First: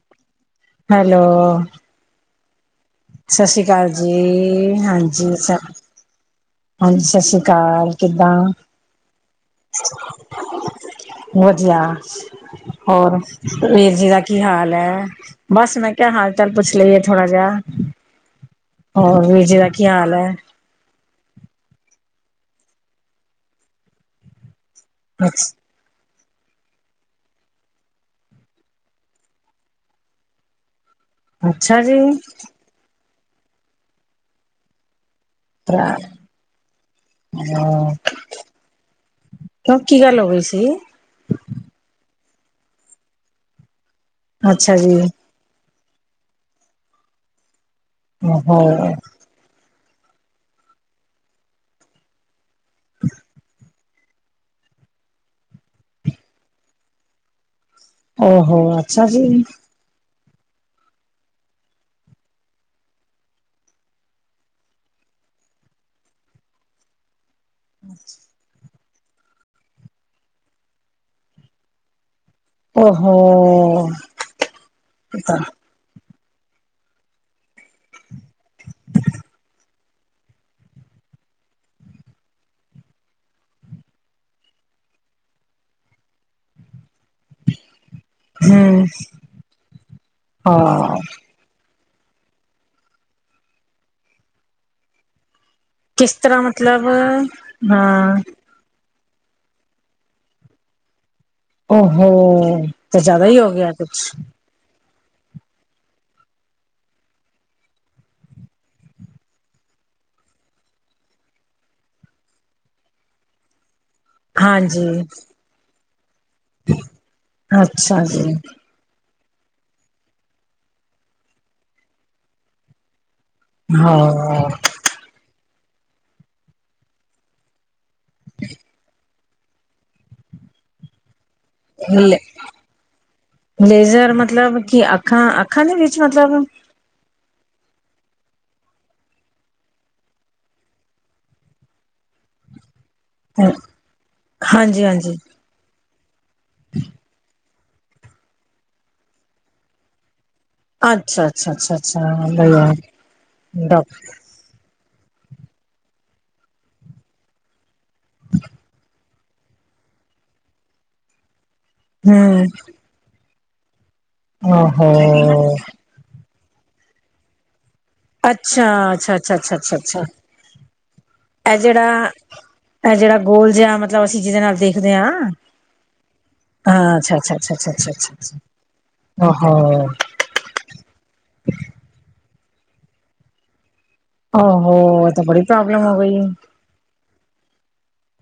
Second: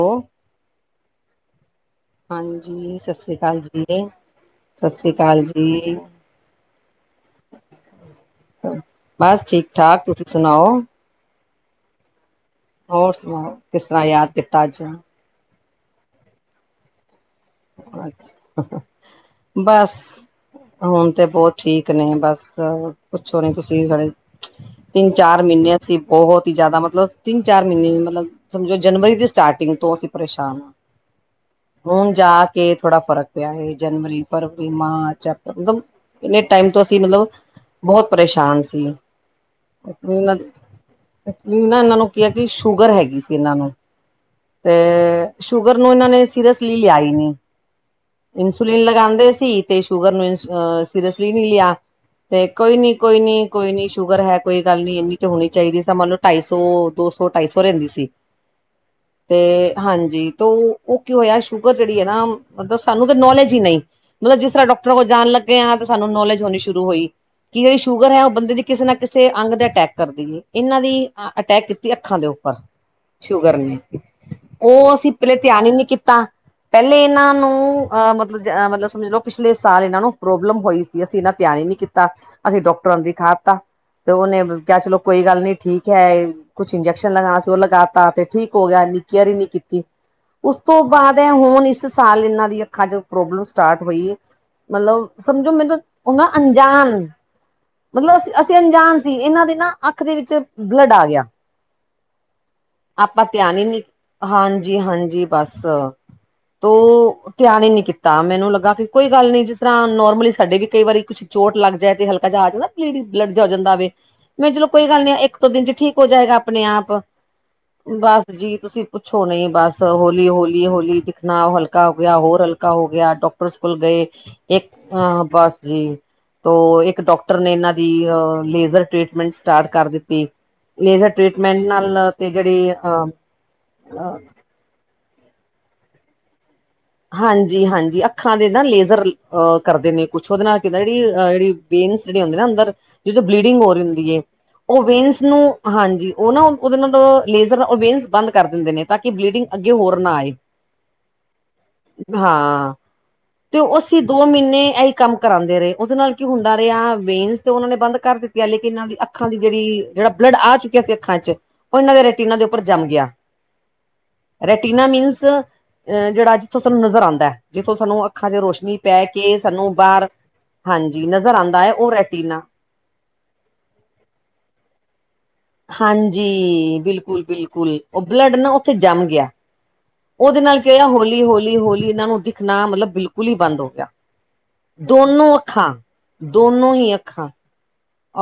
ਹੋ ਹੈਲੋ। ਸਤਿ ਸ੍ਰੀ ਅਕਾਲ ਜੀ ਸਤਿ ਸ੍ਰੀ ਹਾਂਜੀ। ਅਕਾਲ ਜੀ ਹਾਂਜੀ ਸਤਿ ਸ੍ਰੀ ਅਕਾਲ ਕਿੱਦਾਂ। ਬਸ ਠੀਕ ਠਾਕ ਤੁਸੀਂ ਸੁਣਾਓ ਵਧੀਆ ਹੋਰ ਸੁਣਾਓ ਕਿਸ ਵੀਰ ਤਰ੍ਹਾਂ ਜੀ ਦਾ ਯਾਦ ਕੀ ਕੀਤਾ ਹਾਲ ਅੱਜ ਹੈ। ਬਸ ਮੈਂ ਕਿਆ ਹਾਲ ਚਾਲ ਪੁੱਛ ਲਈਏ ਥੋੜ੍ਹਾ ਜਿਹਾ। ਅੱਛਾ ਹੋਰ ਵੀਰ ਜੀ ਦਾ ਕੀ ਬਸ ਹਾਲ ਹੈ ਹੁਣ ਤੇ ਬਹੁਤ ਠੀਕ ਨੇ ਬਸ ਕੁੱਛੋ ਨੀ ਕੁਛ ਵੀ ਖੜੇ ਤਿੰਨ ਚਾਰ ਮਹੀਨੇ ਸੀ ਬੌਤ ਹੀ ਜਿਆਦਾ ਮਤਲਬ ਤਿੰਨ ਚਾਰ ਮਹੀਨੇ ਮਤਲਬ ਸਮੋ ਜਨਵਰੀ ਦੀ ਸਟਾਰਟਿੰਗ ਤੋਂ ਅਸੀਂ ਪਰੇਸ਼ਾਨ ਹਾਂ। ਅੱਛਾ ਜੀ। ਬੜਾ ਫਰਕ ਪਿਆ ਹੈ ਜਨਵਰੀ, ਫਰਵਰੀ, ਮਾਰਚ ਮਤਲਬ ਇਨੇ ਟਾਈਮ ਤੋਂ ਅਸੀਂ ਮਤਲਬ ਬਹੁਤ ਪਰੇਸ਼ਾਨ ਸੀ। ਕਿਉਂ ਕੀ ਗੱਲ ਇਹਣੀ ਹੋ ਨਾ ਗਈ ਸੀ ਇਹਨਾਂ ਨੂੰ ਕਿਹਾ ਕਿ ਸ਼ੂਗਰ ਹੈਗੀ ਸੀ ਇਹਨਾਂ ਨੂੰ ਅੱਛਾ ਜੀ। ਗਰ ਨੂੰ ਇਹਨਾਂ ਨੇ ਸੀਰੀਅਸਲੀ ਲਿਆ ਨੀ। ਓਹੋ ਇਨਸੁਲਿਨ ਲਗਾਉਂਦੇ ਸੀ ਤੇ ਸ਼ੂਗਰ ਨੂੰ ਇ ਸੀਰੀਅਸਲੀ ਨਹੀਂ ਲਿਆ। ਤੇ ਕੋਈ ਨੀ ਕੋਈ ਨੀ ਕੋਈ ਨੀ ਸ਼ੂਗਰ ਹੈ ਕੋਈ ਗੱਲ ਨੀ ਇਨੀ ਤੇ ਹੋਣੀ ਚਾਹੀਦੀ ਮੰਨ ਲੋ ਢਾਈ ਸੌ ਦੋ ਸੌ ਢਾਈ ਸੌ ਰਹਿੰਦੀ ਸੀ ਓਹੋ ਅੱਛਾ ਜੀ ਤੇ ਹਾਂਜੀ ਤੇ ਉਹ ਕੀ ਹੋਇਆ ਸ਼ੂਗਰ ਜਿਹੜੀ ਹੈ ਨਾ ਮਤਲਬ ਸਾਨੂੰ ਤੇ ਨੌਲੇਜ ਹੀ ਨਹੀਂ ਮਤਲਬ ਜਿਸ ਤਰ੍ਹਾਂ ਡਾਕਟਰਾਂ ਕੋਲ ਜਾਣ ਲੱਗੇ ਆ ਤੇ ਸਾਨੂੰ ਨੌਲੇਜ ਹੋਣੀ ਸ਼ੁਰੂ ਹੋਈ। ਕਿ ਜਿਹੜੀ ਸ਼ੂਗਰ ਹੈ ਉਹ ਬੰਦੇ ਦੀ ਕਿਸੇ ਨਾ ਕਿਸੇ ਅੰਗ ਦੇ ਅਟੈਕ ਕਰਦੀ ਨੇ ਇਹਨਾਂ ਦੀ ਅਟੈਕ ਕੀਤੀ ਅੱਖਾਂ ਦਿਓ ਓਹੋ ਸ਼ੂਗਰ ਨੇ ਉਹ ਅਸੀਂ ਪਹਿਲੇ ਧਿਆਨ ਹੀ ਨਹੀਂ ਕੀਤਾ ਪਹਿਲੇ ਇਹਨਾਂ ਨੂੰ [inaudible] ਅਹ ਮਤਲਬ ਮਤਲਬ ਸਮਝ ਲਓ ਪਿਛਲੇ ਸਾਲ ਇਹਨਾਂ ਨੂੰ ਪ੍ਰੋਬਲਮ ਹੋਈ ਸੀ ਅਸੀਂ ਇਨਾ ਤਿਆਰ ਹੀ ਨੀ ਕੀਤਾ ਅਸੀਂ ਡਾਕਟਰ ਦੀ ਖਾ ਤਾ ਤੇ ਉਹਨੇ ਕਿਹਾ ਚਲੋ ਕੋਈ ਗੱਲ ਨੀ ਠੀਕ ਹੈ ਕੁਛ ਇੰਜੈਕਸ਼ਨ ਲਗਾਣਾ ਸੀ ਉਹ ਲਗਾਤਾ ਤੇ ਠੀਕ ਹੋ ਗਿਆ ਹਮ ਇਨੀ ਕੇਅਰ ਹੀ ਨੀ ਕੀਤੀ ਉਸ ਤੋਂ ਹਾਂ ਬਾਅਦ ਇਹ ਹੋਣ ਇਸ ਸਾਲ ਇਹਨਾਂ ਦੀ ਅੱਖਾਂ ਚ ਪ੍ਰੋਬਲਮ ਸਟਾਰਟ ਹੋਈ ਮਤਲਬ ਸਮਝੋ ਮੈਂ ਤਾਂ ਕਿਸ ਉਨਾਂ ਤਰ੍ਹਾਂ ਮਤਲਬ ਅਣਜਾਨ ਹਾਂ ਮਤਲਬ ਅਸੀਂ-ਅਸੀਂ ਅਣਜਾਨ ਇਹਨਾਂ ਦੇ ਨਾ ਅੱਖ ਦੇ ਵਿੱਚ ਬਲੱਡ ਆ ਗਿਆ। ਓ ਹੋ ਆਪਾਂ ਧਿਆਨ ਹੀ ਗਿਆ ਨੀ ਕੁਛ ਹਾਂਜੀ-ਹਾਂਜੀ ਬਸ ਤੋ ਧਿਆਨ ਹੀ ਨੀ ਕੀਤਾ ਮੈਨੂੰ ਲੱਗਾ ਕਿ ਕੋਈ ਗੱਲ ਨਹੀਂ ਜਿਸ ਤਰ੍ਹਾਂ ਨੋਰਮਲੀ ਸਾਡੇ ਵੀ ਕਈ ਵਾਰੀ ਕੁਛ ਚੋਟ ਲੱਗ ਜਾਏ ਤੇ ਹਲਕਾ ਜਿਹਾ ਆ ਜਾਂਦਾ ਬਲਡ ਜਾ ਜਾਂਦਾ ਵੇ। ਮੈਂ ਚਲੋ ਕੋਈ ਹਾਂਜੀ ਗੱਲ ਨੀ ਇੱਕ ਦੋ ਦਿਨ ਚ ਠੀਕ ਹੋ ਜਾਏਗਾ ਆਪਣੇ ਆਪ ਬਸ ਜੀ ਤੁਸੀਂ ਪੁਛੋ ਨਹੀਂ ਬਸ ਹੋਲੀ-ਹੋਲੀ-ਹੋਲੀ ਦਿਖਣਾ ਹਲਕਾ ਹੋ ਗਿਆ ਹੋਰ ਹਲਕਾ ਹੋ ਗਿਆ ਡਾਕਟਰ ਸਕੂਲ ਗਏ ਹਾਂ ਇੱਕ ਬਸ ਜੀ ਤੋ ਇੱਕ ਡਾਕਟਰ ਨੇ ਇਹਨਾਂ ਦੀ ਲੇਜਰ ਟਰੀਟਮੈਂਟ ਸਟਾਰਟ ਕਰ ਦਿੱਤੀ ਲੇਜਰ ਟ੍ਰਰੀਟਮੈਂਟ ਨਾਲ ਲੇ ਤੇ ਜਿਹੜੀ ਅ ਲੇਜ਼ਰ ਮਤਲਬ ਕੀ ਅਖਾਂ, ਅਖਾਂ ਦੀ ਸੀ ਮਤਲਬ ਹਾਂਜੀ-ਹਾਂਜੀ ਅੱਖਾਂ ਦੇ ਨਾ ਲੇਜ਼ਰ ਅ ਕਰਦੇ ਨੇ ਕੁਛ ਉਹਦੇ ਨਾਲ ਕਹਿੰਦਾ ਜਿਹੜੀ ਜਿਹੜੀ ਵੇਨਸ ਜਿਹੜੀ ਹੁੰਦੀ ਨਾ ਅੰਦਰ ਇਹ ਜੋ ਬਲੀਡਿੰਗ ਹੋ ਰਹੀ ਹੁੰਦੀ ਹੈ ਉਹ ਹਾਂਜੀ ਹਾਂਜੀ ਵੇਨਸ ਨੂੰ ਹਾਂਜੀ ਉਹ ਨਾ ਉਹਦੇ ਨਾਲ ਲੇਜ਼ਰ ਉਹ ਬੇਨਸ ਬੰਦ ਕਰ ਦਿੰਦੇ ਨੇ ਤਾਂ ਕਿ ਬਲੀਡਿੰਗ ਅੱਗੇ ਹੋਰ ਨਾ ਆਏ ਅੱਛਾ ਅੱਛਾ ਅੱਛਾ ਅੱਛਾ ਬਈਆ ਹਾਂ ਤੇ ਅਸੀਂ ਦੋ ਮਹੀਨੇ ਕੰਮ ਕਰਾਉਂਦੇ ਰਹੇ ਉਹਦੇ ਨਾਲ ਕੀ ਹੁੰਦਾ ਰਿਹਾ ਵੇਨਸ ਤੇ ਉਹਨਾਂ ਨੇ ਬੰਦ ਕਰ ਦਿੱਤੀਆ ਲੇਕਿਨਨਾਂ ਅੱਖਾਂ ਦੀ ਜਿਹੜੀ ਜਿਹੜਾ ਬਲੱਡ ਆ ਚੁੱਕਿਆ ਸੀ ਅੱਖਾਂ ਚ ਉਹ ਇਹਨਾਂ ਦੇ ਰਟੀਨਾਂ ਦੇ ਹਮ ਉੱਪਰ ਜੰਮ ਗਿਆ ਰੈਟੀਨਾ ਮੀਨਸ ਅ ਓਹੋ ਜਿਹੜਾ ਜਿਥੋਂ ਸਾਨੂੰ ਨਜ਼ਰ ਆਉਂਦਾ ਅੱਛਾ, ਅੱਛਾ ਅੱਛਾ ਅੱਛਾ ਸਾਨੂੰ ਅੱਛਾ ਅੱਛਾ ਬਾਹਰ ਹਾਂਜੀ ਨਜ਼ਰ ਇਹ ਆਂਦਾ ਹੈ ਉਹ ਜਿਹੜਾ, ਰੈਟੀਨਾ ਇਹ ਜਿਹੜਾ ਗੋਲ ਜਿਹਾ ਮਤਲਬ ਅਸੀਂ ਜਿਹਦੇ ਨਾਲ ਦੇਖਦੇ ਹਾਂ ਹਾਂਜੀ ਹਾਂ ਅੱਛਾ ਬਿਲਕੁਲ ਅੱਛਾ ਅੱਛਾ ਅੱਛਾ ਬਿਲਕੁਲ ਅੱਛਾ ਉਹ ਅੱਛਾ ਬਲੱਡ ਅੱਛਾ ਨਾ ਉੱਥੇ ਜੰਮ ਗਿਆ ਓਹੋ ਉਹਦੇ ਨਾਲ ਕੀ ਹੋਇਆ ਹੋਲੀ-ਹੋਲੀ-ਹੋਲੀ ਇਹਨਾਂ ਨੂੰ ਦਿਖਣਾ ਮਤਲਬ ਬਿਲਕੁਲ ਹੀ ਬੰਦ ਹੋ ਗਿਆ ਓਹੋ ਇਹ ਤਾਂ ਦੋਨੋ ਬੜੀ ਅੱਖਾਂ ਪ੍ਰੋਬਲਮ ਹੋ ਗਈ ਦੋਨੋ ਹੀ ਅੱਖਾਂ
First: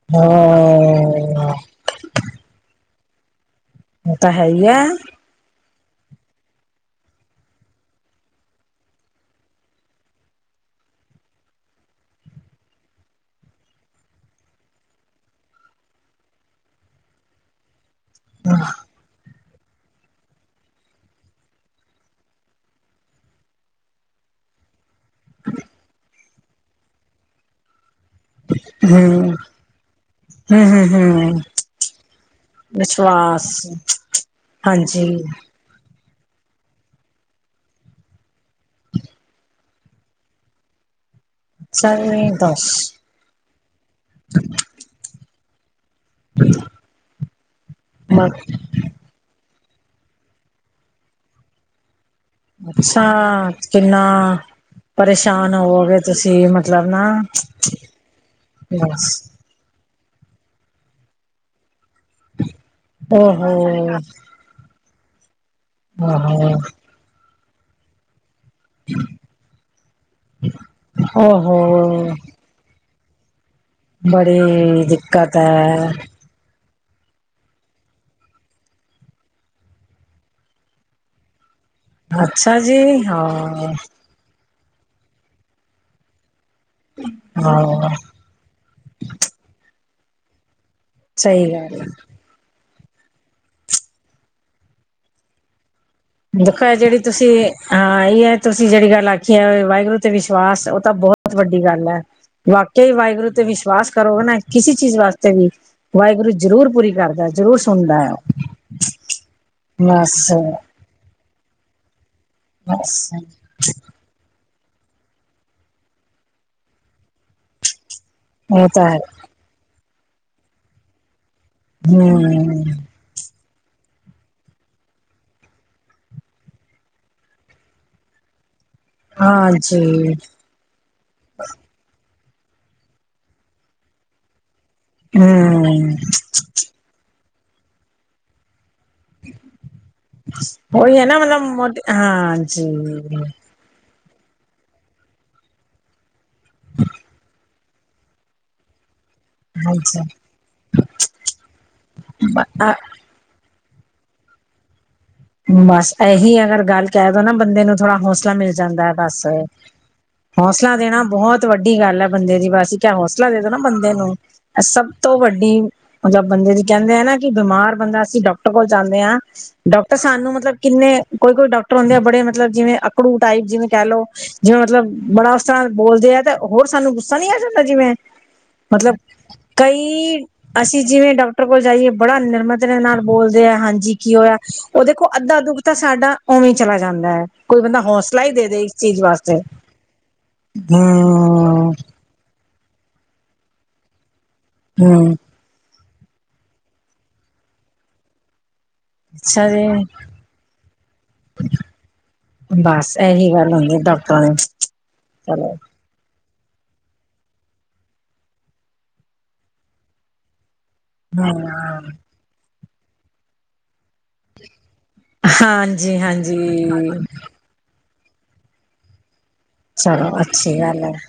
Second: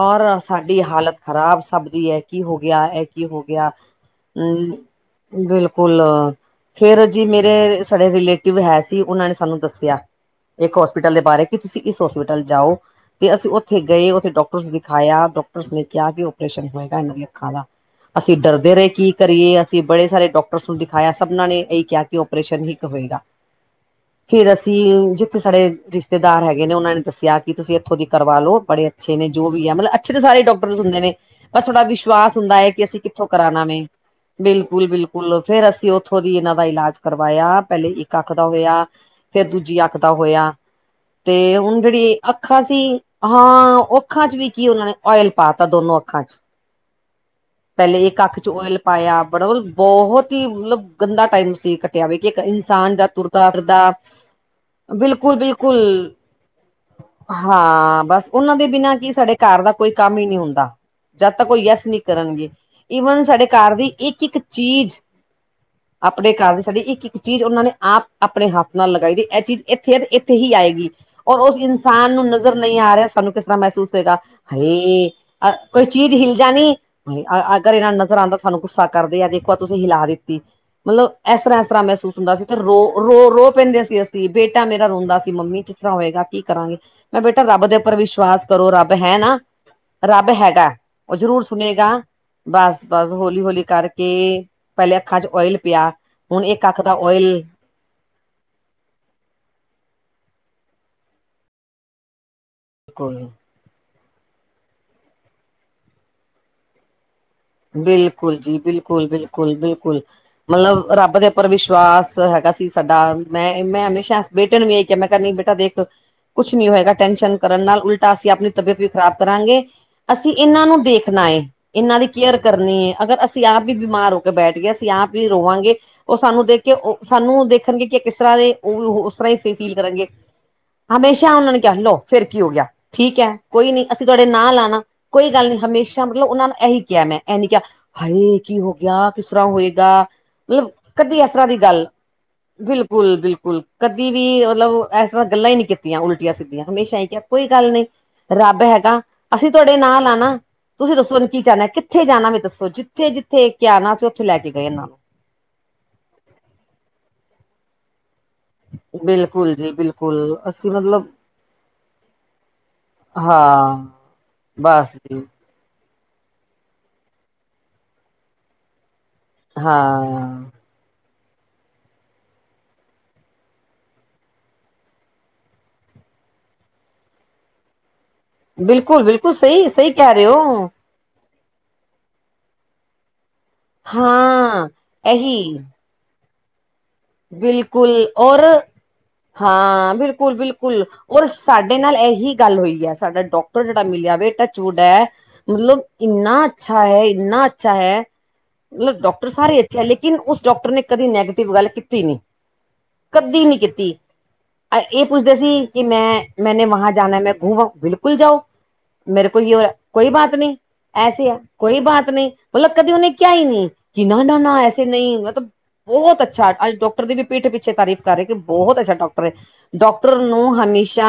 ਔਰ, ਸਾਡੀ ਹਾਲਤ ਹਾਂ ਖਰਾਬ ਸਭ ਦੀ ਇਹ ਕੀ ਹੋ ਗਿਆ, ਇਹ ਕੀ ਹੋ ਗਿਆ ਇਹ ਤਾ ਹੈ ਹੀ ਹੈ ਹਮ ਬਿਲਕੁਲ ਫੇਰ ਜੀ ਮੇਰੇ ਸਾਡੇ ਰਿਲੇਟਿਵ ਹੈ ਸੀ ਉਹਨਾਂ ਨੇ ਸਾਨੂੰ ਦੱਸਿਆ ਇੱਕ ਹੋਸਪਿਟਲ ਦੇ ਬਾਰੇ ਕਿ ਤੁਸੀਂ ਇਸ ਹੋਸਪਿਟਲ ਜਾਓ ਤੇ ਅਸੀਂ ਉੱਥੇ ਗਏ ਉਥੇ ਡਾ ਡਾਕਟਰਸ ਦਿਖਾਇਆ ਡਾਕਟਰਸ ਨੇ ਕਿਹਾ ਕਿ ਓਪਰੇਸ਼ਨ ਹੋਏਗਾ ਇਹਨਾਂ ਦੀ ਅੱਖਾਂ ਦਾ ਅਸੀਂ ਡਰਦੇ ਰਹੇ ਕੀ ਕਰੀਏ ਅਸੀਂ ਬੜੇ ਸਾਰੇ ਡਾਕਟਰਸ ਨੂੰ ਦਿਖਾਇਆ ਸਭਨਾਂ ਨੇ ਇ ਕਿਹਾ ਕਿ ਓਪਰੇਸ਼ਨ ਹੀ ਇੱਕ ਹੋਏਗਾ ਫੇਰ ਅਸੀਂ ਜਿੱਥੇ ਸਾਡੇ ਰਿਸ਼ਤੇਦਾਰ ਹੈਗੇ ਨੇ ਉਹਨਾਂ ਨੇ ਦੱਸਿਆ ਕਿ ਤੁਸੀਂ ਇੱਥੋਂ ਦੀ ਕਰਵਾ ਲੋ ਬੜੇ ਅੱਛੇ ਹਮ ਤੇ ਜੋ ਵੀ ਹੈ ਮਤਲਬ ਅੱਛੇ ਸਾਰੇ ਹਮ ਡਾਕਟਰ ਹਮ ਹੁੰਦੇ ਨੇ ਹਮ ਬਸ ਥੋਡਾ ਵਿਸ਼ਵਾਸ ਹੁੰਦਾ ਹੈ ਕਿ ਅਸੀਂ ਕਿੱਥੋਂ ਵਿਸ਼ਵਾਸ ਕਰਾਣਾ ਵੇ ਹਾਂਜੀ ਬਿਲਕੁਲ-ਬਿਲਕੁਲ ਫੇਰ ਅਸੀਂ ਉ ਉੱਥੋਂ ਦੀ ਇਹਨਾਂ ਦਾ ਇਲਾਜ ਕਰਵਾਇਆ ਪਹਿਲੇ ਇੱਕ ਅੱਖ ਦਾ ਹੋਇਆ ਫੇਰ ਦੂਜੀ ਅੱਖ ਦਾ ਹੋਇਆ [inaudible] ਤੇ ਹੁਣ ਜਿਹੜੀ ਸਹੀ ਅੱਖਾਂ ਦੱਸ ਸੀ ਹਾਂ ਅੱਖਾਂ ਚ ਵੀ ਕੀ ਉਹਨਾਂ ਨੇ ਓਇਲ ਪਾ ਤਾ ਦੋਨੋ ਅੱਖਾਂ ਅੱਖਾਂ ਚ ਪਹਿਲੇ ਇੱਕ ਕੱਖ ਚ ਓਇਲ ਪਾਇਆ ਬੜਾ ਬਹੁਤ ਹੀ ਮਤਲਬ ਗੰਦਾ ਟਾਈਮ ਸੀ ਕੱਟਿਆ ਵੀ ਕਿ ਇੱਕ ਇਨਸਾਨ ਅੱਛਾ ਦਾ ਤੁਰਦਾ ਫਿਰਦਾ ਕਿੰਨਾ ਪਰੇਸ਼ਾਨ ਬਿਲਕੁਲ-ਬਿਲਕੁਲ ਹੋਵੋਗੇ ਤੁਸੀਂ ਮਤਲਬ ਨਾ ਹਾਂ ਬਸ ਉਹਨਾਂ ਦੇ ਬਿਨਾਂ ਬਸ ਕੀ ਸਾਡੇ ਘਰ ਦਾ ਕੋਈ ਕੰਮ ਹੀ ਨਹੀਂ ਹੁੰਦਾ ਜਦ ਤੱਕ ਕੋਈ ਯਸ ਨੀ ਕਰਨਗੇ ਈਵਨ ਸਾਡੇ ਘਰ ਦੀ ਓਹੋ ਇੱਕ-ਇੱਕ ਚੀਜ਼ ਆਪਣੇ ਆਹੋ ਘਰ ਦੀ ਸਾਡੀ ਇੱਕ ਇੱਕ ਚੀਜ਼ ਉਹਨਾਂ ਨੇ ਆਪ ਆਪਣੇ ਹੱਥ ਨਾਲ ਲਗਾਈ ਦੀ ਇਹ ਚੀਜ਼ ਇੱਥੇ ਇੱਥੇ ਹੀ ਆਏਗੀ ਔਰ ਉਸ ਓਹੋ ਇਨਸਾਨ ਨੂੰ ਨਜ਼ਰ ਨਹੀਂ ਆ ਰਿਹਾ ਸੀ ਸਾਨੂੰ ਕਿਸ ਤਰ੍ਹਾਂ ਮਹਿਸੂਸ ਹੋਏਗਾ। ਬੜੀ ਹੇ ਦਿੱਕਤ ਅ ਕੋਈ ਹੈ ਚੀਜ਼ ਹਿਲ ਜਾਣੀ ਅਗਰ ਇਹਨਾਂ ਨਾਲ ਨਜ਼ਰ ਆਉਂਦਾ ਤੁਹਾਨੂੰ ਗੁੱਸਾ ਕਰਦੇ ਆ ਦੇਖੋ ਆ ਤੁਸੀਂ ਹਿਲਾ ਦਿੱਤੀ ਮਤਲਬ ਇਸ ਤਰ੍ਹਾਂ ਮਹਿਸੂਸ ਹੁੰਦਾ ਸੀ ਤੇ ਅੱਛਾ ਰੋ ਜੀ ਰੋ ਰੋ ਹਾਂ ਪੈਂਦੇ ਸੀ, ਅਸੀਂ ਬੇਟਾ ਮੇਰਾ ਰੋਂਦਾ ਸੀ ਮੰਮੀ ਤ ਤਰਾ ਹੋਏਗਾ ਕੀ ਕਰਾਂਗੇ ਮੈਂ ਬੇਟਾ ਰੱਬ ਦੇ ਹਾਂ ਉੱਪਰ ਵਿਸ਼ਵਾਸ ਕਰੋ ਰੱਬ ਹੈ ਨਾ ਰੱਬ ਹੈਗਾ। ਉਹ ਜ਼ਰੂਰ ਸਹੀ ਗੱਲ ਹੈ ਸੁਣੇਗਾ। ਬਸ ਬਸ ਹੌਲੀ ਹੌਲੀ ਕਰਕੇ ਪਹਿਲੇ ਅੱਖਾਂ ਚ ਓਇਲ ਪਿਆ। ਹੁਣ ਦੇਖੋ ਇੱਕ ਹੈ। ਅੱਖ ਦਾ ਜਿਹੜੀ ਤੁਸੀਂ ਓਇਲ ਹਾਂ ਇਹ ਹੈ ਤੁਸੀਂ ਜਿਹੜੀ ਗੱਲ ਆਖੀ ਹੈ। ਵਾਹਿਗੁਰੂ ਤੇ ਵਿਸ਼ਵਾਸ ਤਾਂ ਬਹੁਤ ਵੱਡੀ ਗੱਲ ਹੈ। ਵਾਕਿਆ ਕੋਲ ਵਾਹਿਗੁਰੂ ਤੇ ਵਿਸ਼ਵਾਸ ਕਰੋਗੇ ਨਾ। ਕਿਸੇ ਚੀਜ਼ ਵਾਸਤੇ ਵੀ ਵਾਹਿਗੁਰੂ ਜ਼ਰੂਰ ਪੂਰੀ ਕਰਦ ਬਿਲਕੁਲ ਜੀ, ਬਿਲਕੁਲ ਬਿਲਕੁਲ ਬਿਲਕੁਲ ਬਸ ਮਤਲਬ ਰੱਬ ਦੇ ਉੱਪਰ ਵਿਸ਼ਵਾਸ ਹੈਗਾ ਸੀ। ਸਾਡਾ ਬਸ ਮੈਂ ਮੈਂ ਹਮੇਸ਼ਾ ਬੇਟੇ ਨੂੰ ਵੀ ਇਹ ਕਿਹਾ, ਮੈਂ ਕਿਹਾ ਨ ਬੇਟਾ ਦੇਖ ਕੁਛ ਨੀ ਹੋਏਗਾ ਟੈਨਸ਼ਨ ਕਰਨ ਨਾਲ ਉਲਟ ਤਾਂ ਅਸੀਂ ਆਪਣੀ ਉਹ ਤਬੀਅਤ ਵੀ ਤਾਂ ਹੈ ਖ਼ਰਾਬ ਕਰਾਂਗੇ। ਅਸੀਂ ਇਹਨਾਂ ਨੂੰ ਦੇਖਣਾ ਏ ਇਹਨਾਂ ਦੀ ਕੇਅਰ ਹਮ ਕਰਨੀ ਐ। ਅਗਰ ਅਸੀ ਅਸੀਂ ਆਪ ਹੀ ਬਿਮਾਰ ਹੋ ਕੇ ਬੈਠ ਗਏ ਅਸੀਂ ਆਪ ਹੀ ਰੋਵਾਂਗੇ ਉਹ ਸਾਨੂੰ ਦੇਖ ਕੇ ਉਹ ਸਾਨੂੰ ਦੇਖਣਗੇ ਕਿ ਕਿਸ ਤਰ੍ਹਾਂ ਦੇ ਉਹ ਵੀ ਉਸ ਤਰ੍ਹਾਂ ਹੀ ਫੇ ਫੀਲ ਕਰਨਗੇ ਹਾਂਜੀ ਹਮੇਸ਼ਾ ਉਹਨਾਂ ਨੇ ਕਿਹਾ ਲਓ। ਫਿਰ ਕੀ ਹੋ ਗਿਆ। ਠੀਕ ਹੈ, ਕੋਈ ਨੀ ਅਸੀਂ ਤੁਹਾਡੇ ਨਾਂਲ ਹਾਂ ਨਾ ਕੋਈ ਗੱਲ ਨਹੀਂ ਹਮ ਹਮੇਸ਼ਾ ਮਤਲਬ ਉਹਨਾਂ ਨੂੰ ਇਹੀ ਕਿਹਾ ਮੈਂ ਇਹ ਨੀ ਕਿਹਾ। ਹਾਏ ਕੀ ਹੋ ਗਿਆ ਗਿਆ ਕਿਸ ਤਰ੍ਹਾਂ ਹੋਏਗਾ। ਮਤਲਬ ਉਹੀ ਹੈ ਨਾ ਕੱਧੀ ਇਸ ਮਤਲਬ ਤਰ੍ਹਾਂ ਦੀ ਮੋਟੀ ਗੱਲ। ਹਾਂਜੀ ਬਿਲਕੁਲ-ਬਿਲਕੁਲ ਕਦੀ ਵੀ ਮਤਲਬ ਇਸ ਤਰ੍ਹਾਂ ਗੱਲਾਂ ਹੀ ਨਹੀਂ ਕੀਤੀਆਂ ਉਲਟੀਆਂ-ਸਿੱਧੀਆਂ। ਹਮੇਸ਼ਾ ਹੀ ਕਿਹਾ ਕੋਈ ਗੱਲ ਨੀ। ਰੱਬ ਹੈਗਾ। ਅਸੀਂ ਤੁਹਾਡੇ ਹਾਂਜੀ ਨਾਲ ਹਾਂ ਨਾ। ਤੁਸੀਂ ਦੱਸੋ ਹੁਨ ਕੀ ਚਾਹੁੰਦੇ ਓ, ਕਿ ਜੱਥੇ ਜਾਣਾ ਵੀ ਦੱਸੋ। ਜਿੱਥੇ-ਜਿੱਥੇ ਕਿਹਾ ਨਾ, ਅਸੀਂ ਉੱਥੇ ਲੈ ਕੇ ਗਏ ਇਹਨਾਂ ਨੂੰ ਬਸ ਇਹੀ ਅਗਰ ਗੱਲ ਕਹਿ ਦੋ ਨਾ ਬੰਦੇ ਨੂੰ ਥੋੜਾ ਹੌਸਲਾ ਮਿਲ ਜਾਂਦਾ ਹੈ। ਬਸ ਬਿਲਕੁਲ ਜੀ ਬਿਲਕੁਲ ਅਸੀਂ ਹੌਸਲਾ ਦੇਣਾ ਮਤਲਬ ਬਹੁਤ ਵੱਡੀ ਗੱਲ ਹੈ ਬੰਦੇ ਦੀ। ਬਸ ਇੱਕ ਐ ਹੌਸਲਾ ਦੇ ਦੋ ਨਾ ਹਾਂ ਬੰਦੇ ਨੂੰ। ਇਹ ਸਭ ਸਭ ਬਸ ਤੋਂ ਜੀ ਵੱਡੀ ਮਤਲਬ ਬੰਦੇ ਦੀ, ਕਹਿੰਦੇ ਆ ਨਾ। ਕਿ ਬਿਮਾਰ ਬੰਦਾ, ਅਸੀਂ ਡਾਕਟਰ ਕੋਲ ਜਾਂਦੇ ਆ। ਡਾਕ ਤਾਂ ਸਾਨੂੰ ਹਾਂ ਮਤਲਬ ਕਿੰਨੇ ਕੋਈ-ਕੋਈ ਡਾਕਟਰ ਹੁੰਦੇ ਆ ਬੜੇ ਮਤਲਬ ਜਿਵੇਂ ਅਕੜੂ ਟਾਈਪ, ਜਿਵੇਂ ਕਹਿਲਓ। ਜਿਵੇਂ ਮਤਲਬ ਬੜਾ ਉਸ ਤਰ੍ਹਾਂ ਬੋਲਦੇ ਤਾਂ, ਹੋਰ ਸਾਨੂੰ ਗੁੱਸ੍ਹਾ ਨੀ ਆ ਜਾਂਦਾ ਜਿਵੇਂ ਮਤਲਬ ਬਿਲਕੁਲ ਬਿਲਕੁਲ ਸਹੀ ਸਹੀ ਕਹਿ ਕਈ, ਰਹੇ ਹੋ ਅਸੀਂ ਜਿਵੇਂ ਡਾ ਕੋਲ ਜਾਈਏ ਬੜਾ ਨਿਰਮਤ ਨਾਲ ਬੋਲਦੇ ਆ ਹਾਂਜੀ ਕੀ ਹੋਇਆ? ਹਾਂ ਉਹ ਦੇਖੋ ਅੱਧਾ ਦੁੱਖ ਇਹੀ ਤਾਂ ਸਾਡਾ ਉਵੇਂ ਚਲਾ ਜਾਂਦਾ ਹੈ ਕੋਈ ਬੰਦਾ ਬਿਲਕੁਲ। ਹੌਸਲਾ ਹੀ ਔਰ, ਦੇ ਦੇ ਇਸ ਚੀਜ਼ ਵਾਸਤੇ ਹਾਂ। ਬਿਲਕੁਲ-ਬਿਲਕੁਲ। ਔਰ ਸਾ ਹੂੰ ਸਾਡੇ ਨਾਲ ਇਹੀ ਗੱਲ ਹੋਈ ਹੈ। ਸਾਡਾ ਡਾਕਟਰ ਜਿਹੜਾ ਮਿਲਿਆਵੇ। ਟੱਚਵੁਡ ਹੈ। ਹੂੰ ਮਤਲਬ ਇੰਨਾ ਅੱਛਾ ਹੈ। ਇੰਨਾ ਅੱਛਾ ਹੈ ਮਤਲਬ ਡਾਕਟਰ ਅੱਛਾ ਸਾਰੇ ਅੱਛੇ, ਜੀ ਲੇਕਿਨ ਉਸ ਡਾਕਟਰ ਨੇ ਕਦੇ ਨੈਗੇਟਿਵ ਗੱਲ ਕੀਤੀ ਕਦੀ ਨਹੀਂ, ਬਸ ਇਹੀ ਕਦੀ ਗੱਲ ਨੀ ਹੁੰਦੀ ਹੈ ਕੀਤੀ। ਡਾਕਟਰਾਂ ਦੀ ਇਹ ਪੁੱਛਦੇ ਚਲੋ ਸੀ, ਕਿ ਮੈਂ ਮੈਨੇ ਵਾਂ ਜਾਨਾ ਹੈ, ਮੈਂ ਘੁੰਮ ਆਊ? ਬਿਲਕੁਲ ਜਾਓ। ਮੇਰੇ ਕੋ ਯ ਹੋਇਆ। ਕੋਈ ਬਾਤ ਨੀ। ਐਸੇ ਆ। ਕੋਈ ਹਾਂ ਬਾਤ ਨੀ। ਮਤਲਬ ਕਦੇ ਉਹਨੇ ਕਿਹਾ ਹੀ ਨਹੀਂ ਕਿ ਨਾ ਨਾ ਨਾ ਐਸ ਨਹੀਂ ਮਤਲਬ ਹਾਂਜੀ ਬਹੁਤ ਹਾਂਜੀ ਅੱਛਾ, ਅੱਜ ਡਾਕਟਰ ਦੀ ਵੀ ਪੀਠ ਪਿੱਛੇ ਤਾਰੀਫ਼ ਕਰ ਰਹੇ ਕਿ ਬਹੁਤ ਅੱਛਾ ਡਾਕਟਰ ਚਲੋ ਡਾਕਟਰ ਅੱਛੀ ਨੂੰ ਗੱਲ ਹੈ ਹਮੇਸ਼ਾ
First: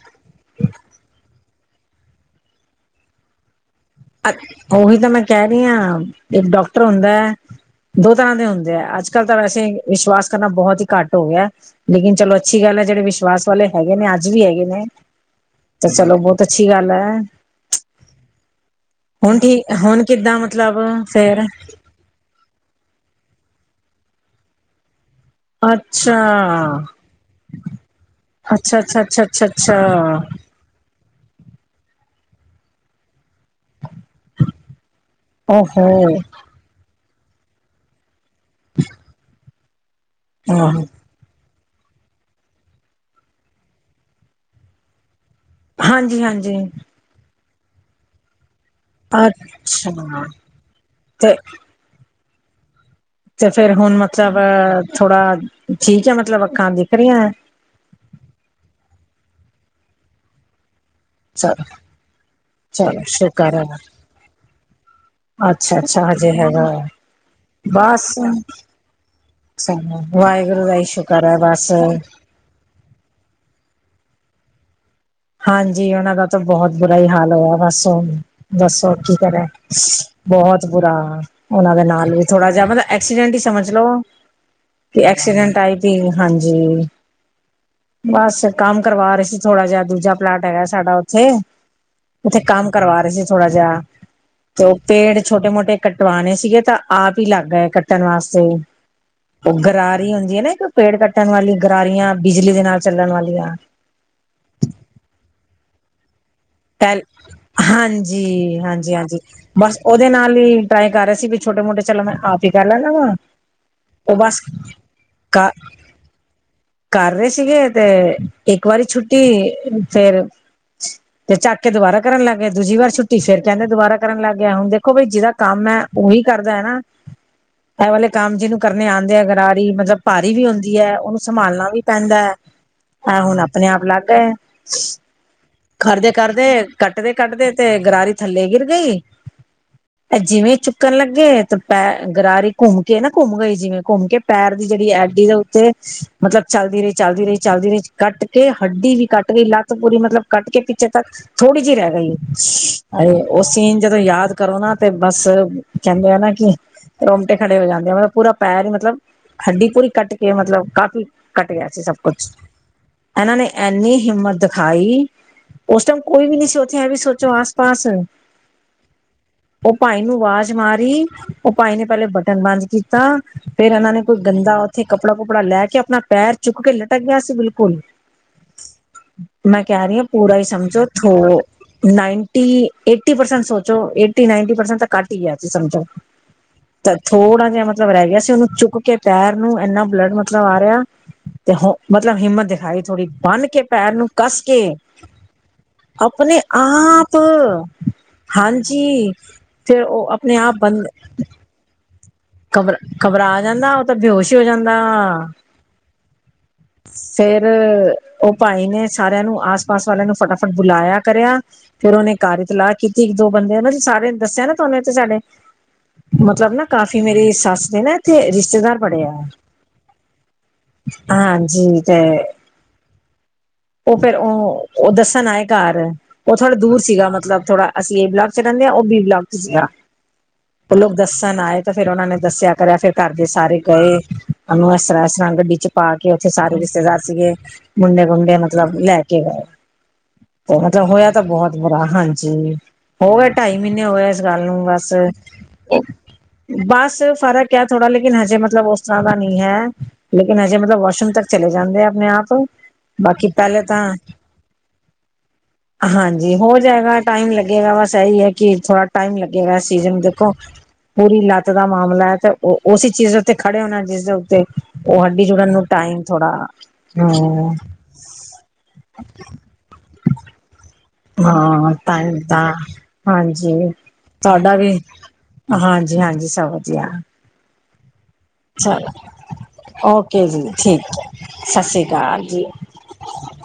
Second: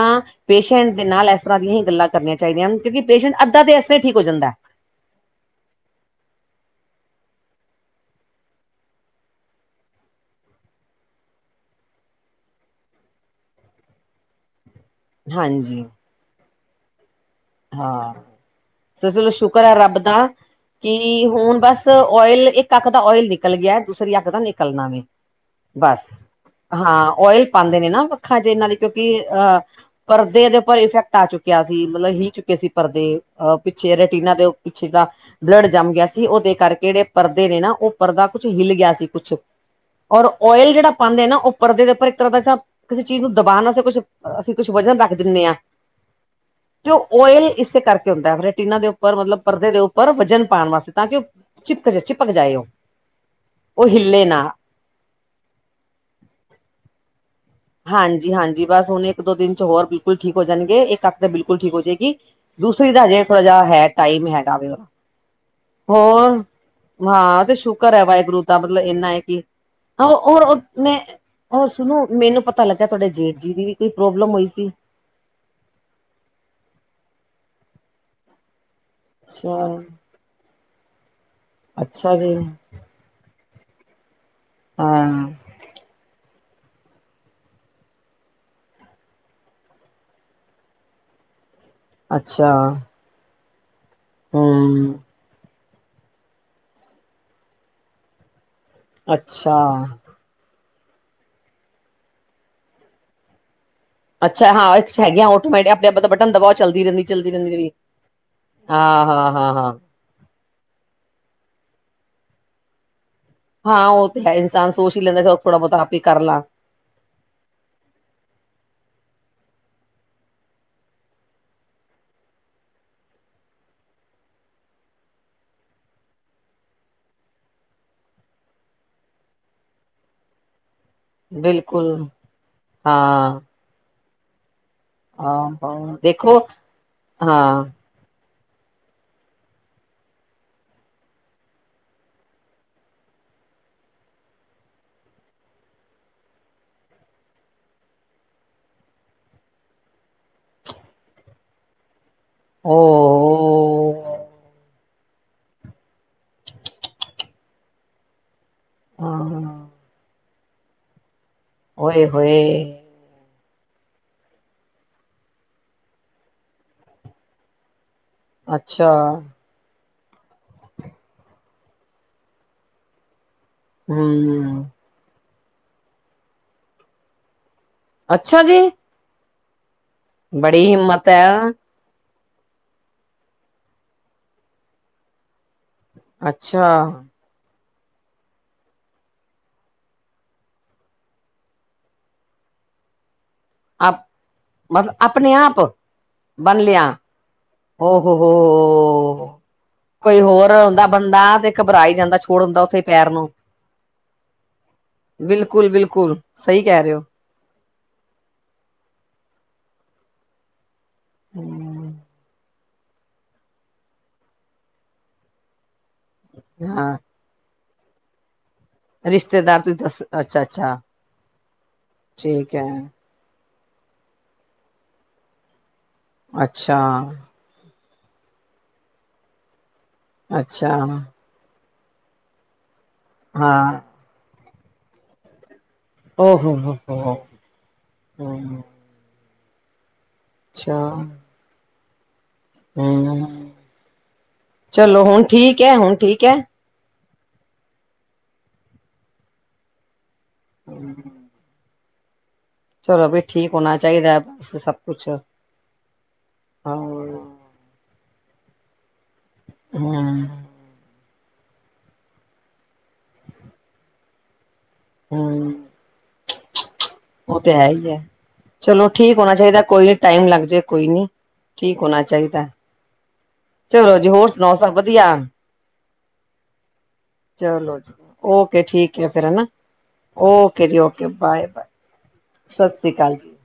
ਪੇਸ਼ੈਂਟ ਦੇ ਨਾਲ ਏਸ ਬਾਲਿਆਂ ਹੀ ਗੱਲਾਂ ਕਰਨੀਆਂ ਚਾਹੀਦੀਆਂ ਹਨ। ਕਿਉਂ ਕਿ ਪੇਸ਼ੰਟ ਅੱਧਾ ਤੇ ਇਹ ਅ ਉਹੀ ਤਾਂ ਮੈਂ ਕਹਿ ਰਹੀ ਹਾਂ। ਇੱਕ ਡਾਕਟਰ ਹੁੰਦਾ ਦੋ ਤਰ੍ਹਾਂ ਦੇ ਹੁੰਦੇ ਆ। ਅੱਜ ਕੱਲ੍ਹ ਤਾਂ ਵੈਸੇ ਵਿਸ਼ਵਾਸ ਕਰਨਾ ਬਹੁਤ ਹੀ ਘੱਟ ਹੋ ਗਿਆ। ਲੇਕਿਨ ਚਲੋ, ਅੱਛੀ ਗੱਲ ਪਹਿਲਾਂ ਜਿਹੜੇ ਵਿਸ਼ਵਾਸ ਵਾਲੇ ਹੈਗੇ ਨੇ, ਅੱਜ ਵੀ ਹੈਗੇ ਨੇ ਹਾਂਜੀ। ਤੇ ਚਲੋ ਬਹੁਤ ਅੱਛੀ ਗੱਲ ਐ। ਹਾਂ ਚਲੋ ਸ਼ੁਕਰ ਠੀਕ ਹੈ ਰੱਬ ਹੁਣ ਦਾ ਕਿੱਦਾਂ ਮਤਲਬ ਕਿ ਫੇਰ ਹੁਣ ਬਸ ਓਇਲ ਇੱਕ ਅੱਖ ਦਾ ਓਇਲ ਨਿਕਲ ਗਿਆ, ਦੂਸਰੀ ਅੱਖ ਦਾ ਨਿਕਲਣਾ ਵੇ। ਬਸ ਅੱਛਾ। ਹਾਂ। ਓਇਲ ਪਾਉਂਦੇ ਨੇ ਨਾ, ਵੱਖਾਂ ਜੇ ਇਹਨਾਂ ਦੇ ਅੱਛਾ ਅੱਛਾ ਕਿਉਂਕਿ ਅੱਛਾ ਅੱਛਾ ਅਹ ਅੱਛਾ ਪਰਦੇ ਦੇ ਉੱਪਰ ਇਫੈਕਟ ਆ ਚੁੱਕੇ ਕਿਹਾ ਸੀ। ਮਤਲਬ ਹੀ ਚੁੱਕੇ ਸੀ ਪਰਦੇ। ਅਹ ਪਿੱਛੇ ਰਟੀਨਾ ਦੇ ਪਿੱਛੇ ਦਾ ਬਲੱਡ ਓਹੋ ਜੰਮ ਗਿਆ ਸੀ। ਉਹਦੇ ਕਰਕੇ ਜਿਹੜੇ ਪਰਦੇ ਨੇ ਨਾ ਉਹ ਪਰਦਾ ਕੁਛ ਹਿਲ ਗਿਆ ਸੀ ਕੁਛ ਔਰ ਓਇਲ ਆਹੋ ਜਿਹੜਾ ਪਾਉਂਦੇ ਨਾ ਉਹ ਪਰਦੇ ਦੇ ਉੱਪਰ ਇੱਕ ਤਰ੍ਹਾਂ ਦਾ ਕਿਸੇ ਚੀਜ਼ ਨੂੰ ਦਬਾਣਾ ਕੁਛ ਅਸੀਂ ਕੁਛ ਵਜ਼ਨ ਰੱਖ ਹਾਂਜੀ-ਹਾਂਜੀ। ਤੇਲ ਇਸੇ ਕਰਕੇ ਹੁੰਦਾ ਹੈ, ਰਟੀਨਾ ਦੇ ਉੱਪਰ ਮਤਲਬ ਪਰਦੇ ਦੇ ਅੱਛਾ ਉੱਪਰ ਵਜਨ ਪਾਉਣ ਵਾਸਤੇ ਤਾਂ ਕਿ ਉਹ ਤੇ ਚਿਪਕ ਚ ਚਿਪ ਭਗ ਜਾਇਓ ਤੇ ਫੇਿਰ ਹੁਣ ਮਤਲਬ ਥੋੜਾ ਠੀਕ ਹੈ, ਮਤਲਬ ਅੱਖਾਂ ਦਿਖ ਰਹੀਆਂ ਹੈ? ਹਾਂਜੀ-ਹਾਂਜੀ। ਬਸ ਹੁਣ ਇੱਕ-ਦੋ ਦਿਨਾਂ ਚ ਹੋਰ ਬਿਲਕੁਲ ਠੀਕ ਹੋ ਜਾਣਗੇ ਇੱਕ ਤੱਕ ਤਾਂ ਬਿਲਕੁਲ ਚਲੋ ਠੀਕ ਹੋ ਜਾਏਗੀ। ਦੂਸਰੀ ਚਲੋ ਦਾ ਹਜੇ ਥੋੜਾ ਸ਼ੁਕਰ ਜਹਾ ਹੈ ਟਾਈਮ ਹੈਗਾ ਵੇ ਹੋਰ? ਅੱਛਾ ਅੱਛਾ ਹਜੇ ਹੈਗਾ ਹਾਂ, ਤੇ ਸ਼ੁਕਰ ਹੈ ਬਸ ਵਾਹਿਗੁਰੂ ਦਾ ਮਤਲਬ ਇੰਨਾ ਹੈ ਕਿ ਸਾਨੂੰ ਹਹ ਉਹ ਵਾਹਿਗੁਰੂ ਦਾ ਹੀ ਮੈਂ, ਸ਼ੁਕਰ ਹੈ ਉਹ ਬਸ ਸੁਣੋ, ਮੈਨੂੰ ਪਤਾ ਲੱਗ ਤੁਹਾਡੇ ਜੇਠ ਜੀ ਦੀ ਵੀ ਕੋਈ ਪ੍ਰੋਬਲਮ ਹੋਈ ਸੀ? ਹਾਂਜੀ। ਉਹਨਾਂ ਦਾ ਤਾਂ ਬਹੁਤ ਬੁਰਾ ਹੀ ਹਾਲ ਹੋਇਆ ਬਸ ਹੁਣ ਦੱਸੋ। ਕੀ ਕਰਹਾ। ਅੱਛਾ, ਬਹੁਤ ਬੁਰਾ ਉਹਨਾਂ ਦੇ ਨਾਲ ਅੱਛਾ ਵੀ। ਜੀ ਥੋੜਾ ਜਿਹਾ ਮਤਲਬ ਐਕਸੀਡੈਂਟ ਹੀ ਸਮਝ ਲੋ। ਕੀ ਹਾਂ ਐਕਸੀਡੈਂਟ ਆਈ ਜੀ। ਹਾਂਜੀ। ਜੀ। ਬਸ ਕੰਮ ਕਰਵਾ ਰਹੇ ਸੀ, ਥੋੜਾ ਜਿਹਾ। ਦੂਜਾ ਪਲਾਟ ਹੈਗਾ ਸਾਡਾ ਉੱਥੇ, ਉੱਥੇ ਅੱਛਾ ਕੰਮ ਕਰਵਾ ਰਹੇ ਸੀ ਥੋੜਾ ਜਿਹਾ। ਤੇ ਉਹ ਹੂੰ ਪੇੜ ਛੋਟੇ ਮੋਟੇ ਕੱਟਵਾਣੇ ਸੀਗੇ ਤਾਂ ਆਪ ਹੀ ਲੱਗ ਹੈ ਕੱਟਣ ਵਾਸਤੇ ਅੱਛਾ ਉਹ ਗਰਾਰੀ ਹੀ ਹੁੰਦੀ ਹੈ ਨਾ ਇੱਕ ਪੇੜ ਕੱਟਣ ਵਾਲੀਆਂ ਗਰਾਰੀਆਂ ਬਿਜਲੀ ਦੇ ਨਾਲ ਚੱਲਣ ਵਾਲੀਆਂ ਅੱਛਾ ਹਾਂ ਹੈਗੀਆਂ ਟੋਮੈਟ ਆਪਣੇ ਆਪਲ ਪਹਿਲ ਹਾਂਜੀ ਹਾਂਜੀ ਹਾਂਜੀ ਹਾਂ-ਹਾਂ-ਹਾਂ-ਹਾਂ ਹਾਂ ਹਾਂ ਹਾਂ ਬਸ ਉਹਦੇ ਨਾਲ ਹੀ ਤਾਂ ਹੀ ਕਰ ਰਹੇ ਸੀ ਵੀ ਛੋਟੇ ਮੋਟੇ ਚਲੋ ਮੈਂ ਆਪ ਹੀ ਕਰ ਲੈ ਲਾ ਵਾਂ ਹਾਂ ਉਹ ਤਾਂ ਹੈ ਇਨਸਾਨ ਸੋਚ ਹੀ ਲੈਂਦਾ ਸੀ ਕਰ ਥੋੜਾ ਬਹੁਤਾ ਆਪ ਹੀ ਕਰ ਲ ਕਰ ਰਹੇ ਸੀਗੇ ਤੇ ਇੱਕ ਵਾਰੀ ਛੁੱਟੀ ਫੇਰ ਤੇ ਚੱਕ ਕੇ ਦੁਬਾਰਾ ਕਰਨ ਲੱਗ ਗਿਆ ਦੂਜੀ ਵਾਰ ਛੁੱਟੀ ਫੇਿਰ ਕਹਿੰਦੇ ਦੁਬਾ ਕਰਨ ਲੱਗ ਗਿਆ ਹੁਣ ਦੇਖੋ ਬਾਈ ਜਿਹਦਾ ਕੰਮ ਵੀ ਕਰਦਾ ਹੈ ਨਾ ਇਹ ਵਾਲੇ ਕੰਮ ਜਿਹਨੂੰ ਕਰਨੇ ਆਉਂਦੇ ਆ ਗਰਾਰੀ ਮਤਲਬ ਭਾਰੀ ਵੀ ਹੁੰਂਦੀ ਹੈ ਉਹਨੂੰ ਸੰਭਾਲਣਾ ਵੀ ਬਿਲਕੁਲ ਪੈਂਦਾ ਹੈ ਹਹ ਹੁਣ ਹਾਂ ਆਪਣੇ ਆਪ ਅਲੱਗ ਹੈ ਹਾਂ ਕਰਦੇ ਦੇਖੋ ਕਰਦੇ ਕੱਟਦੇ ਕੱਟਦੇ ਤੇ ਗਰਾਰੀ ਥੱਲੇ ਗਿਰ ਗਈ ਤੇ ਜਿਵੇਂ ਚੁੱਕਣ ਲੱਗੇ ਤੇ ਪੈ ਗਰਾਰੀ ਘੁੰਮ ਕੇ ਨਾ ਘੁੰਮ ਗਈ ਜਿਵੇਂ ਘੁੰਮ ਕੇ ਪੈਰ ਦੀ ਜਿਹੜੀ ਐਡੀ ਦੇ ਉੱਤੇ ਮਤਲਬ ਚੱਲਦੀ ਰਹੀ ਚੱਲਦੀ ਰਹੀ ਚੱਲਦੀ ਰਹੀ ਕੱਟ ਕੇ ਹੱਡੀ ਵੀ ਕੱਟ ਗਈ ਲੱਗ ਪੂਰੀ ਮਤਲਬ ਕੱਟ ਕੇ ਪਿੱਛੇ ਤੱਕ ਥੋੜੀ ਜਿਹੀ ਰਹਿ ਗਈ ਅ ਉਹ ਸੀਨ ਜਦੋਂ ਯਾਦ ਕਰੋ ਨਾ ਤੇ ਬਸ ਕਹਿੰਦੇ ਆ ਨਾ ਕਿ ਰਮਟੇ ਖੜੇ ਹੋ ਜਾਂਦੇ ਆ ਮਤਲਬ ਪੂਰਾ ਪੈ ਰਹੀ ਮਤਲਬ ਹਾਂ ਹੱਡੀ ਪੂਰੀ ਕੱਟ ਕੇ ਮਤਲਬ ਕਾਫ਼ੀ ਘੱਟ ਗਿਆ ਸੀ ਸਭ ਓਏ ਕੁਛ ਹੋਏ ਇਹਨਾਂ ਨੇ ਇੰਨੀ ਹਿੰਮਤ ਦਿਖਾਈ ਉਸ ਟਾਈਮ ਕੋਈ ਵੀ ਨਹੀਂੀ ਸੀ ਉੱਥੇ ਐਂ ਵੀ ਸੋਚੋ ਆਸ ਪਾਸ ਅੱਛਾ ਉਹ ਭਾਈ ਨੂੰ ਆਵਾਜ਼ ਮਾਰੀ ਉਹ ਭਾਈ ਨੇ ਪਹਿਲੇ ਬਟਨ ਬੰਦ ਕੀਤਾ ਫੇਰ ਇਹਨਾਂ ਨੇ ਕੋਈ ਗੰਦਾ ਹਮ ਉੱਥੇ ਕੱਪੜਾ ਕੁੱਪੜਾ ਲੈ ਕੇ ਆਪਣਾ ਪੈਰ ਚੁੱਕ ਕੇ ਲਟਕ ਗਿਆ ਸੀ ਬਿਲਕੁਲ ਅੱਛਾ ਜੀ ਮੈਂ ਕਹਿ ਰਹੀ ਹਾਂ ਪੂਰਾ ਹੀ ਬੜੀ ਸਮਝੋ ਹਿੰਮਤ ਹੈ ਥ ਨਾਈਨ ਏਟੀ ਪਰਸੈਂਟ ਸੋਚੋ ਏਟੀ ਨਨਟੀ ਪਰਸੈਂਟ ਤਾਂ ਘੱ ਹੀ ਸਮਝੋ ਅੱਛਾ ਤਾਂ ਥੋੜਾ ਜਿਹਾ ਮਤਲਬ ਮਤਲਬ ਰਹਿ ਗਿਆ ਸੀ ਉਹਨੂੰ ਚੁੱਕ ਕੇ ਪੈਰ ਨੂੰ ਇੰਨਾ ਬਲੱਡ ਮਤਲਬ ਆ ਰਿਹਾ ਤੇ ਹ ਮਤਲਬ ਹਿੰਮਤ ਦਿਖਾਈ ਥੋੜ੍ਹੀ ਬੰਨ ਕੇ ਪੈਰ ਆਪ ਨੂੰ ਕੱਸ ਕੇ ਮਤਲਬ ਆਪਣੇ ਆਪ ਆਪਣੇ ਬਣ ਲਿਆ ਆਪ ਹੋ ਹਾਂਜੀ ਫਿਰ ਉਹ ਕੋਈ ਆਪਣੇ ਹੋਰ ਆਪ ਬੰ ਹਦਾ ਬੰਦਾ ਤੇ ਕਬਰਾ ਘਬਰਾ ਘਬਰਾ ਜਾਂਦਾ ਉਹ ਤਾਂ ਬੇਹਸ਼ ਹੀ ਹੋ ਜਾਂਦਾ ਬਿਲਕੁਲ ਬਿਲਕੁਲ ਸਹੀ ਕਹਿ ਰਹੇ ਹੋ ਫੇਰ ਉਹ ਭਾਈ ਨੇ ਸਾਰਿਆਂ ਨੂੰ ਆਸ ਪਾਸ ਵਾਲਿਆਂ ਨੂੰ ਫਟਾਫਟ ਬੁਲਾਇਆ ਕਰਿਆ ਹਮ, ਫਿਰ ਉਹਨੇ ਕਾਰਿਤਲਾ ਕੇ ਕੀਤੀ ਇੱਕ ਦੋ ਬੰਦੇ ਸਾਰੇਿਆਂ ਦੱਸਿਆ ਨਾ ਤੁਹਨੂੰ ਤੇ ਸਾਡੇ ਮਤਲਬ ਨਾ ਹਾਂ ਕਾਫੀ ਮੇਰੀ ਸੱਸ [unintelligible] ਰਿਸ਼ਤੇਦਾਰ ਪੜਿਆ ਰਿਸ਼ਤੇਦਾਰ ਤੁਸੀਂ ਦੱਸ ਅੱਛਾ ਅੱਛਾ ਹਾਂਜੀ ਤੇ ਠੀਕ ਹੈ ਉਹ ਫੇਿਰ ਉਹ ਉਹ ਦੱਸਣ ਆਏ ਘਰ ਉਹ ਥੋੜਾ ਅੱਛਾ, ਦੂਰ ਸੀਗਾ ਮਤਲਬ ਥੋੜਾ ਅਸੀਂ ਏ ਬਲਾਗ ਚ ਰਹਿੰਦੇ ਹਾਂ ਉਹ ਬੀ ਬਗ ਚ ਸੀਗਾ ਅੱਛਾ ਉਹ ਲੋਕ ਦੱਸਣ ਆਏ ਤੇ ਫੇਿਰ ਉਹਨਾਂ ਨੇ ਦੱਸਿਆ ਕਰਿਆ ਫੇਰ ਘਰਦੇ ਸਾਰੇ ਹਾਂ, ਗਏ ਉਹਨੂੰ ਇਸ ਤਰ੍ਹਾਂ ਇਸ ਤਰ੍ਹਾਂ ਗੱਡੀ ਚ ਪਾ ਕੇ ਓ ਉੱਥੇ ਹੋ ਸਾਰੇ ਹੋ ਰਿਸ਼ਤੇਦਾਰ ਹੋ। ਸੀਗੇ ਮੁੰਡੇ ਗੁੰਡੇ ਹੂੰ, ਮਤਲਬ ਲੈ ਕੇ ਗਏ ਤੇ ਅੱਛਾ ਮਤਲਬ ਹੋਇਆ ਤਾਂ ਬਹੁਤ ਬੁਰਾ ਹਾਂਜੀ ਜ ਹੋ ਗਿਆ ਹੂੰ। ਢਾਈ ਮਹੀਨੇ ਹੋ ਗਏ ਇਸ ਗੱਲ ਨੂੰ ਬਸ ਚਲੋ ਹੁਣ ਠੀਕ ਐ, ਹੁਣ ਠੀਕ ਐ। ਬਸ ਫ਼ਰਕ ਹੈ ਥੋੜਾ ਲੇਕਿਨ ਹਜੇ ਮਤਲਬ ਉਸ ਤਰ੍ਹਾਂ ਦਾ ਨਹੀਂ ਹੈ ਲੇਕਿਨ ਹਜੇ ਮਤਲਬ ਵਾਸ਼ਰੂਮ ਤ ਚਲੇ ਜਾਂਦੇ ਆ ਆਪਣੇ ਆਪ ਚਲੋ ਵੀ ਬਾਕੀ ਠੀਕ ਪਹਿਲੇ ਹੋਣਾ ਤਾਂ ਚਾਹੀਦਾ ਬਸ ਸਭ ਕੁਛ ਹਾਂਜੀ ਹੋ ਜਾਏਗਾ ਹੂੰ, ਟਾਈਮ ਲੱਗੇਗਾ ਬਸ ਇਹੀ ਹੈ ਕਿ ਥੋੜਾ ਟਾਈਮ ਲੱਗੇਗਾ ਸੀਜ਼ਨ ਦੇਖੋ ਪੂਰੀ ਲ ਦਾ ਮਾਮਲਾ ਹੈ ਤੇ ਉਹ ਉਸੇ ਚੀਜ਼ ਦੇ ਉੱਤੇ ਖੜੇ ਹੋਣਾ ਜਿਸਦੇ ਉੱਤੇ ਉਹ ਹੱਡੀ ਜੁੜਨ ਨੂੰ ਟਾਈਮ ਥੋੜ੍ਹਾ ਉਹ ਤੇ ਹੈ ਹੀ ਹੈ ਚਲੋ ਠੀਕ ਹੋਣਾ ਚਾਹੀਦਾ ਕੋਈ ਨੀ ਟਾਈਮ ਲੱਗ ਜੇ ਕੋਈ ਨੀ ਹਾਂ ਠੀਕ ਤਾਂ ਹੋਣਾ ਹੀ ਤਾ ਚਾਈਦਾ, ਹਾਂਜੀ ਚਲੋ ਜੀ ਹੋਰ ਤੁਹਾਡਾ ਸੁਣਾਓ ਸਭ ਵੀ ਵਧੀਆ? ਹਾਂਜੀ ਹਾਂਜੀ ਸਭ ਵਧੀਆ ਚਲੋ ਜੀ ਓਕੇ ਠੀਕ ਚਲੋ ਹੈ ਫੇਰ ਹਨਾ ਓਕੇ ਜੀ ਠੀਕ ਓਕੇ ਬਾਏ ਸਤਿ ਬਾਏ ਸ੍ਰੀ ਅਕਾਲ ਜੀ ਸਤਿ ਸ਼੍ਰੀ ਅਕਾਲ ਜੀ।